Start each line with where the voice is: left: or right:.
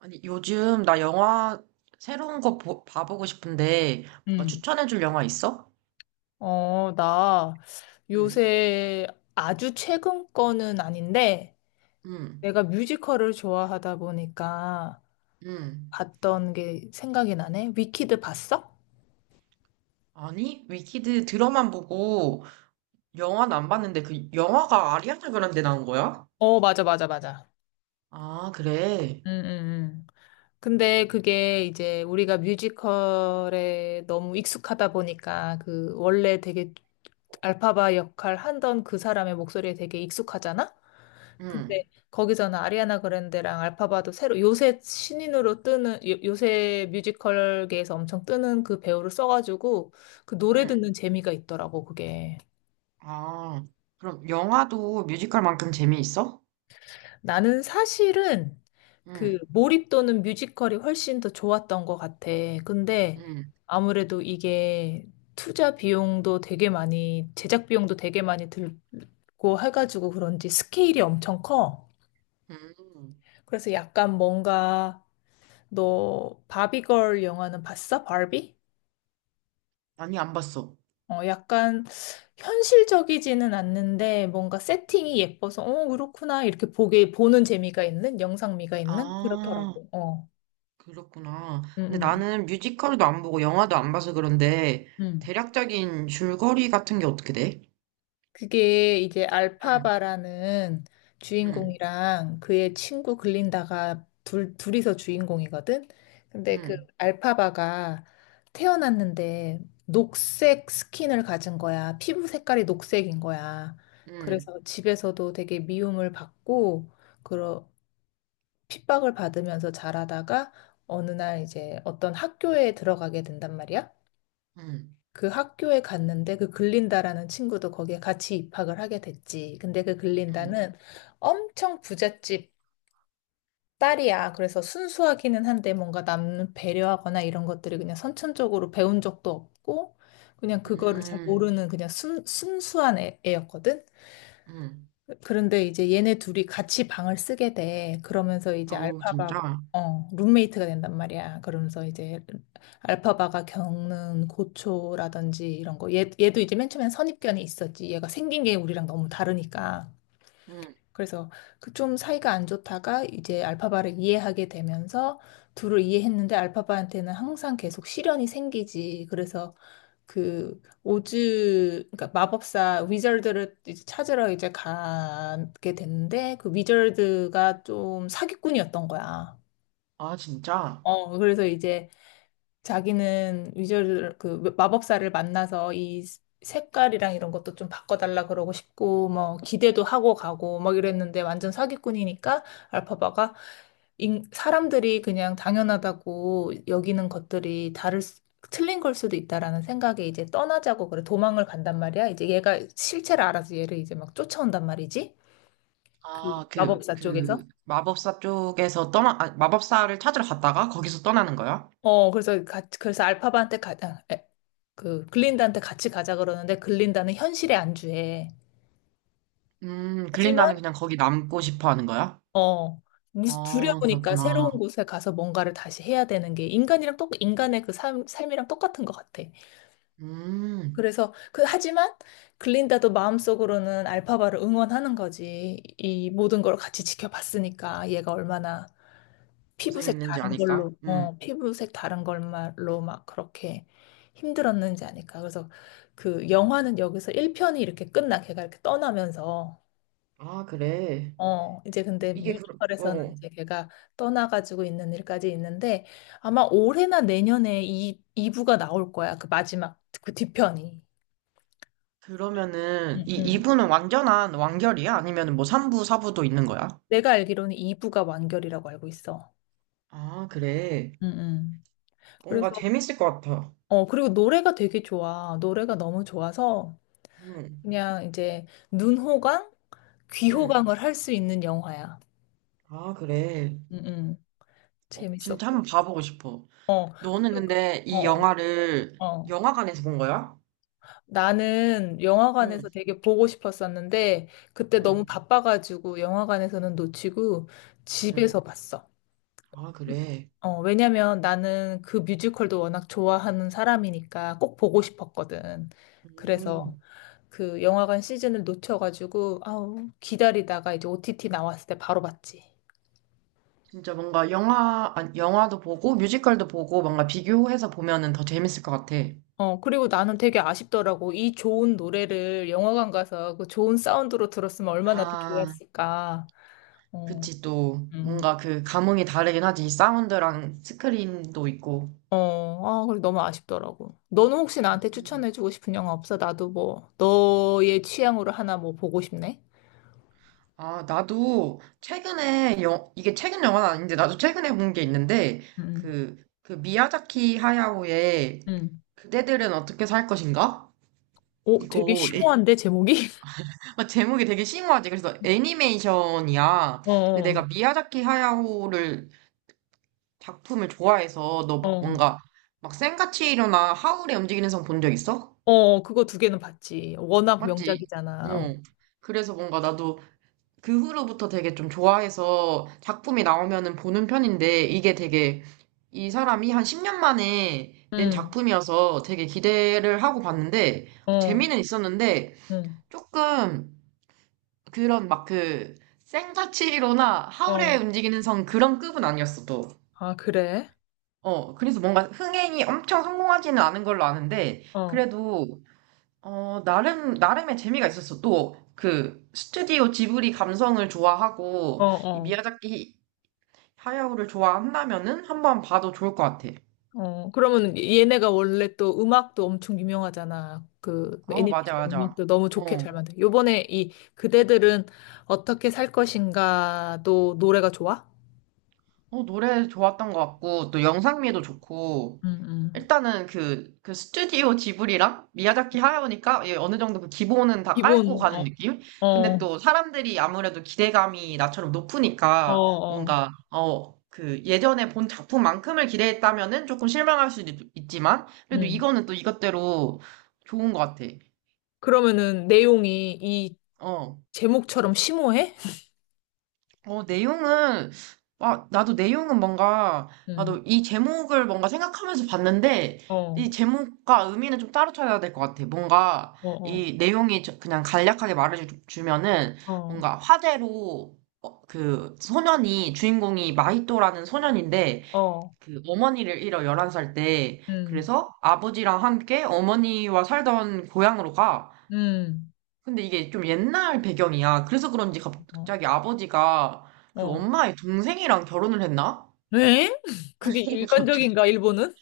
right: 아니, 요즘 나 영화 새로운 거 봐보고 싶은데, 뭔가
left: 음.
right: 추천해줄 영화 있어?
left: 나
right: 응,
left: 요새 아주 최근 거는 아닌데
right: 응,
left: 내가 뮤지컬을 좋아하다 보니까
right: 응.
left: 봤던 게 생각이 나네. 위키드 봤어?
right: 아니, 위키드 드라만 보고 영화는 안 봤는데 그 영화가 아리아나 그란데 나온 거야?
left: 어, 맞아, 맞아, 맞아.
right: 아, 그래.
left: 응 응 응. 근데 그게 이제 우리가 뮤지컬에 너무 익숙하다 보니까 그 원래 되게 알파바 역할 하던 그 사람의 목소리에 되게 익숙하잖아?
right: 응,
left: 근데 거기서는 아리아나 그란데랑 알파바도 새로 요새 신인으로 뜨는 요새 뮤지컬계에서 엄청 뜨는 그 배우를 써가지고 그 노래
right: 응.
left: 듣는 재미가 있더라고 그게.
right: 아, 그럼 영화도 뮤지컬만큼 재미있어?
left: 나는 사실은 그
right: 응,
left: 몰입도는 뮤지컬이 훨씬 더 좋았던 것 같아. 근데
right: 응,
left: 아무래도 이게 투자 비용도 되게 많이 제작 비용도 되게 많이 들고 해가지고 그런지 스케일이 엄청 커.
right: 응.
left: 그래서 약간 뭔가 너 바비걸 영화는 봤어? 바비?
right: 아니, 안 봤어.
left: 어, 약간 현실적이지는 않는데 뭔가 세팅이 예뻐서 어, 그렇구나 이렇게 보게 보는 재미가 있는 영상미가 있는
right: 아,
left: 그렇더라고.
right: 그렇구나.
left: 음,
right: 근데
left: 음,
right: 나는 뮤지컬도 안 보고 영화도 안 봐서 그런데
left: 음.
right: 대략적인 줄거리 같은 게 어떻게 돼?
left: 그게 이제
right: 응,
left: 알파바라는
right: 응,
left: 주인공이랑 그의 친구 글린다가 둘이서 주인공이거든. 근데 그
right: 응,
left: 알파바가 태어났는데 녹색 스킨을 가진 거야. 피부 색깔이 녹색인 거야.
right: 응,
left: 그래서 집에서도 되게 미움을 받고 그런 핍박을 받으면서 자라다가 어느 날 이제 어떤 학교에 들어가게 된단 말이야.
right: 응,
left: 그 학교에 갔는데 그 글린다라는 친구도 거기에 같이 입학을 하게 됐지. 근데 그
right: 응,
left: 글린다는 엄청 부잣집 딸이야. 그래서 순수하기는 한데 뭔가 남 배려하거나 이런 것들이 그냥 선천적으로 배운 적도 없고 그냥 그거를 잘
right: 응,
left: 모르는 그냥 순수한 애였거든.
right: 응.
left: 그런데 이제 얘네 둘이 같이 방을 쓰게 돼. 그러면서 이제
right: 어우,
left: 알파바가,
right: 진짜?
left: 룸메이트가 된단 말이야. 그러면서 이제 알파바가 겪는 고초라든지 이런 거. 얘도 이제 맨 처음엔 선입견이 있었지. 얘가 생긴 게 우리랑 너무 다르니까.
right: 응.
left: 그래서 그 좀 사이가 안 좋다가 이제 알파바를 이해하게 되면서 둘을 이해했는데 알파바한테는 항상 계속 시련이 생기지. 그래서 그 오즈 그러니까 마법사 위저드를 이제 찾으러 이제 가게 됐는데 그 위저드가 좀 사기꾼이었던 거야.
right: 아, 진짜?
left: 어 그래서 이제 자기는 위저를 그 마법사를 만나서 이 색깔이랑 이런 것도 좀 바꿔달라 그러고 싶고 뭐 기대도 하고 가고 막 이랬는데 완전 사기꾼이니까 알파바가 사람들이 그냥 당연하다고 여기는 것들이 틀린 걸 수도 있다라는 생각에 이제 떠나자고 그래 도망을 간단 말이야. 이제 얘가 실체를 알아서 얘를 이제 막 쫓아온단 말이지. 그
right: 아, 그,
left: 마법사
right: 그,
left: 쪽에서.
right: 마법사 쪽에서 떠나, 아, 마법사를 찾으러 갔다가 거기서 떠나는 거야?
left: 어, 그래서 같이, 그래서 알파바한테 그, 글린다한테 같이 가자 그러는데, 글린다는 현실에 안주해.
right: 글린다는
left: 하지만,
right: 그냥 거기 남고 싶어 하는 거야?
left: 어, 무슨
right: 아,
left: 두려우니까
right: 그렇구나.
left: 새로운 곳에 가서 뭔가를 다시 해야 되는 게 인간이랑 똑, 인간의 그 삶이랑 똑같은 것 같아.
right: 음,
left: 그래서, 그, 하지만, 글린다도 마음속으로는 알파바를 응원하는 거지. 이 모든 걸 같이 지켜봤으니까, 얘가 얼마나 피부색
right: 고생했는지
left: 다른
right: 아니까?
left: 걸로,
right: 응.
left: 어, 피부색 다른 걸로 막 그렇게 힘들었는지 아닐까. 그래서 그 영화는 여기서 1편이 이렇게 끝나. 걔가 이렇게 떠나면서.
right: 아, 그래.
left: 어, 이제 근데
right: 이게 그,
left: 뮤지컬에서는
right: 어.
left: 이제 걔가 떠나가지고 있는 일까지 있는데 아마 올해나 내년에 이 2부가 나올 거야. 그 마지막, 그 뒤편이.
right: 그러면은
left: 응,
right: 이
left: 응,
right: 2부는 완전한 완결이야? 아니면 뭐 3부, 4부도 있는 거야?
left: 내가 알기로는 2부가 완결이라고 알고 있어.
right: 아, 그래.
left: 응, 응.
right: 뭔가
left: 그래서,
right: 재밌을 것 같아.
left: 어, 그리고 노래가 되게 좋아. 노래가 너무 좋아서
right: 응,
left: 그냥 이제 눈호강,
right: 응.
left: 귀호강을 할 수 있는 영화야.
right: 아, 그래.
left: 음, 음.
right: 어, 진짜
left: 재밌었고요.
right: 한번 봐보고 싶어.
left: 어,
right: 너는
left: 근데 그-
right: 근데
left: 어,
right: 이
left: 어.
right: 영화를
left: 어.
right: 영화관에서 본 거야?
left: 나는 영화관에서
right: 응,
left: 되게 보고 싶었었는데 그때 너무
right: 응,
left: 바빠가지고 영화관에서는 놓치고
right: 응.
left: 집에서 봤어.
right: 아, 그래.
left: 어, 왜냐면 나는 그 뮤지컬도 워낙 좋아하는 사람이니까 꼭 보고 싶었거든. 그래서
right: 음,
left: 그 영화관 시즌을 놓쳐가지고 아우 기다리다가 이제 OTT 나왔을 때 바로 봤지.
right: 진짜 뭔가 영화, 아니, 영화도 보고 뮤지컬도 보고 뭔가 비교해서 보면은 더 재밌을 것 같아.
left: 어, 그리고 나는 되게 아쉽더라고. 이 좋은 노래를 영화관 가서 그 좋은 사운드로 들었으면 얼마나 더
right: 아,
left: 좋았을까. 어,
right: 그치, 또,
left: 음.
right: 뭔가 그 감흥이 다르긴 하지. 사운드랑 스크린도 있고.
left: 어, 아, 그래, 너무 아쉽더라고. 너는 혹시 나한테
right: 음.
left: 추천해주고 싶은 영화 없어? 나도 뭐, 너의 취향으로 하나 뭐 보고 싶네?
right: 아, 나도 최근에, 영, 이게 최근 영화는 아닌데, 나도 최근에 본 게 있는데,
left: 음,
right: 그, 그 미야자키 하야오의
left: 음.
right: 그대들은 어떻게 살 것인가?
left: 오, 되게
right: 이거, 애-
left: 심오한데, 제목이?
right: 제목이 되게 심오하지. 그래서 애니메이션이야. 근데
left: 어,
right: 내가 미야자키 하야오를, 작품을 좋아해서, 너 뭐,
left: 어,
right: 뭔가, 막 센과 치히로나 하울의 움직이는 성 본 적 있어?
left: 어, 그거 두 개는 봤지. 워낙
right: 맞지?
left: 명작이잖아.
right: 어. 그래서 뭔가 나도 그 후로부터 되게 좀 좋아해서 작품이 나오면은 보는 편인데 이게 되게 이 사람이 한 10년 만에 낸
left: 응,
right: 작품이어서 되게 기대를 하고 봤는데
left: 어,
right: 재미는 있었는데
left: 응,
right: 조금 그런 막 그 생자치로나 하울의
left: 어.
right: 움직이는 성 그런 급은 아니었어 또.
left: 아, 그래?
right: 어, 그래서 뭔가 흥행이 엄청 성공하지는 않은 걸로 아는데
left: 어,
right: 그래도 어, 나름, 나름의 재미가 있었어. 또, 그, 스튜디오 지브리 감성을
left: 어,
right: 좋아하고, 이
left: 어.
right: 미야자키 하야오를 좋아한다면은 한번 봐도 좋을 것 같아.
left: 어, 그러면 얘네가 원래 또 음악도 엄청 유명하잖아. 그
right: 어, 맞아,
left: 애니메이션
right: 맞아.
left: 음악도 너무 좋게
right: 어,
left: 잘 만든. 요번에 이 그대들은 어떻게 살 것인가도 노래가 좋아?
right: 어, 노래 좋았던 것 같고, 또 영상미도 좋고,
left: 응, 응.
right: 일단은 그, 그 스튜디오 지브리랑 미야자키 하야오니까 예, 어느 정도 그 기본은 다 깔고
left: 기본,
right: 가는
left: 어,
right: 느낌? 근데
left: 어,
right: 또 사람들이 아무래도 기대감이 나처럼
left: 어,
right: 높으니까
left: 어.
right: 뭔가, 어, 그 예전에 본 작품만큼을 기대했다면은 조금 실망할 수도 있, 지만 그래도
left: 응.
right: 이거는 또 이것대로 좋은 것 같아.
left: 그러면은 내용이 이
right: 어.
left: 제목처럼 심오해?
right: 어, 내용은, 아, 나도 내용은 뭔가,
left: 응.
right: 나도 이 제목을 뭔가 생각하면서 봤는데,
left: 어,
right: 이 제목과 의미는 좀 따로 찾아야 될 것 같아. 뭔가,
left: 어, 어,
right: 이 내용이 그냥 간략하게 말해주면은,
left: 어,
right: 뭔가 화제로, 어, 그, 소년이, 주인공이 마히토라는 소년인데,
left: 어.
right: 그, 어머니를 잃어, 열한 살 때.
left: 응,
right: 그래서 아버지랑 함께 어머니와 살던 고향으로 가.
left: 응.
right: 근데 이게 좀 옛날 배경이야. 그래서 그런지
left: 어,
right: 갑자기 아버지가 그
left: 어.
right: 엄마의 동생이랑 결혼을 했나?
left: 왜? 그게 일반적인가, 일본은?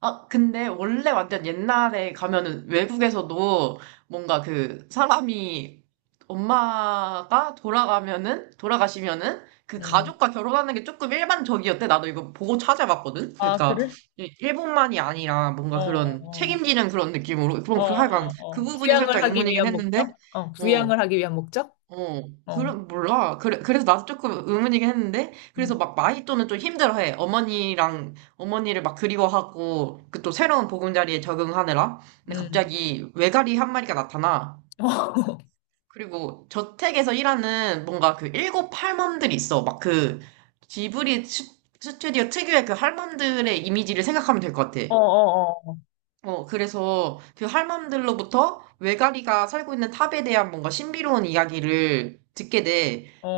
right: 아, 근데 원래 완전 옛날에 가면은 외국에서도 뭔가 그 사람이 엄마가 돌아가면은, 돌아가시면은 그
left: 응.
right: 가족과 결혼하는 게 조금 일반적이었대. 나도 이거 보고 찾아봤거든.
left: 아,
right: 그러니까
left: 그래?
right: 일본만이 아니라 뭔가
left: 어,
right: 그런
left: 어.
right: 책임지는 그런 느낌으로. 그럼
left: 어,
right: 그 하여간
left: 어,
right: 그
left: 어.
right: 부분이
left: 부양을
right: 살짝
left: 하기
right: 의문이긴
left: 위한
right: 했는데,
left: 목적? 어,
right: 어,
left: 부양을 하기 위한 목적?
right: 어,
left: 어,
right: 그래, 몰라. 그래, 그래서 나도 조금 의문이긴 했는데, 그래서
left: 음,
right: 막 마히또는 좀 힘들어해. 어머니랑, 어머니를 막 그리워하고, 그 또 새로운 보금자리에 적응하느라. 근데
left: 음.
right: 갑자기 외가리 한 마리가 나타나. 그리고 저택에서 일하는 뭔가 그 일곱 할멈들이 있어. 막 그, 지브리 스- 스튜디오 특유의 그 할멈들의 이미지를 생각하면 될 것 같아.
left: 어, 어,
right: 어, 그래서 그 할멈들로부터 외가리가 살고 있는 탑에 대한 뭔가 신비로운 이야기를 듣게 돼.
left: 어,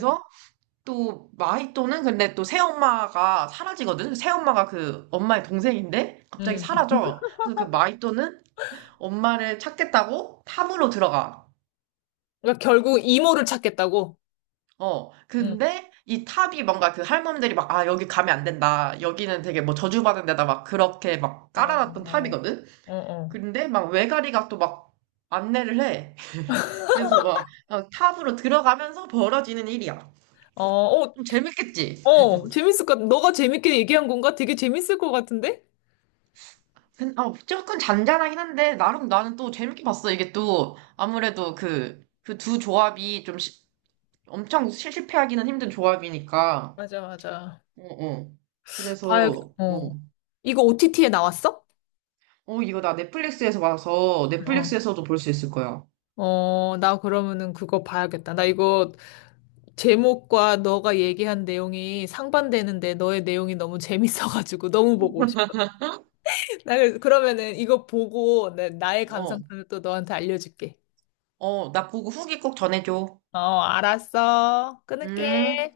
left: 어,
right: 또 마히또는 근데 또 새엄마가 사라지거든? 새엄마가 그 엄마의 동생인데 갑자기
left: 음.
right: 사라져. 그래서 그 마히또는 엄마를 찾겠다고 탑으로 들어가.
left: 그러니까 결국 이모를 찾겠다고?
right: 어,
left: 음.
right: 근데 이 탑이 뭔가 그 할멈들이 막, 아, 여기 가면 안 된다. 여기는 되게 뭐 저주받은 데다 막 그렇게 막
left: 어,
right: 깔아놨던
left: 어,
right: 탑이거든?
left: 어,
right: 근데 막 외가리가 또 막 안내를 해. 그래서 막 어, 탑으로 들어가면서 벌어지는 일이야.
left: 어, 어,
right: 좀 재밌겠지?
left: 어, 어, 재밌을 것 같, 너가 재밌게 얘기한 건가? 되게 재밌을 것 같은데?
right: 어, 조금 잔잔하긴 한데 나름 나는 또 재밌게 봤어. 이게 또 아무래도 그 두 조합이 엄청 실패하기는 힘든 조합이니까.
left: 맞아, 맞아.
right: 어, 어.
left: 봐야,
right: 그래서
left: 어.
right: 어,
left: 이거 OTT에 나왔어?
right: 어 이거 나 넷플릭스에서 봐서
left: 어.
right: 넷플릭스에서도 볼 수 있을 거야.
left: 어, 나 그러면은 그거 봐야겠다. 나 이거 제목과 너가 얘기한 내용이 상반되는데 너의 내용이 너무 재밌어가지고 너무 보고 싶어. 나 그래서 그러면은 이거 보고 나의
right: 어,
left: 감상평을 또 너한테 알려줄게.
right: 어, 나 보고 후기 꼭 전해줘.
left: 어, 알았어. 끊을게.
right: 음.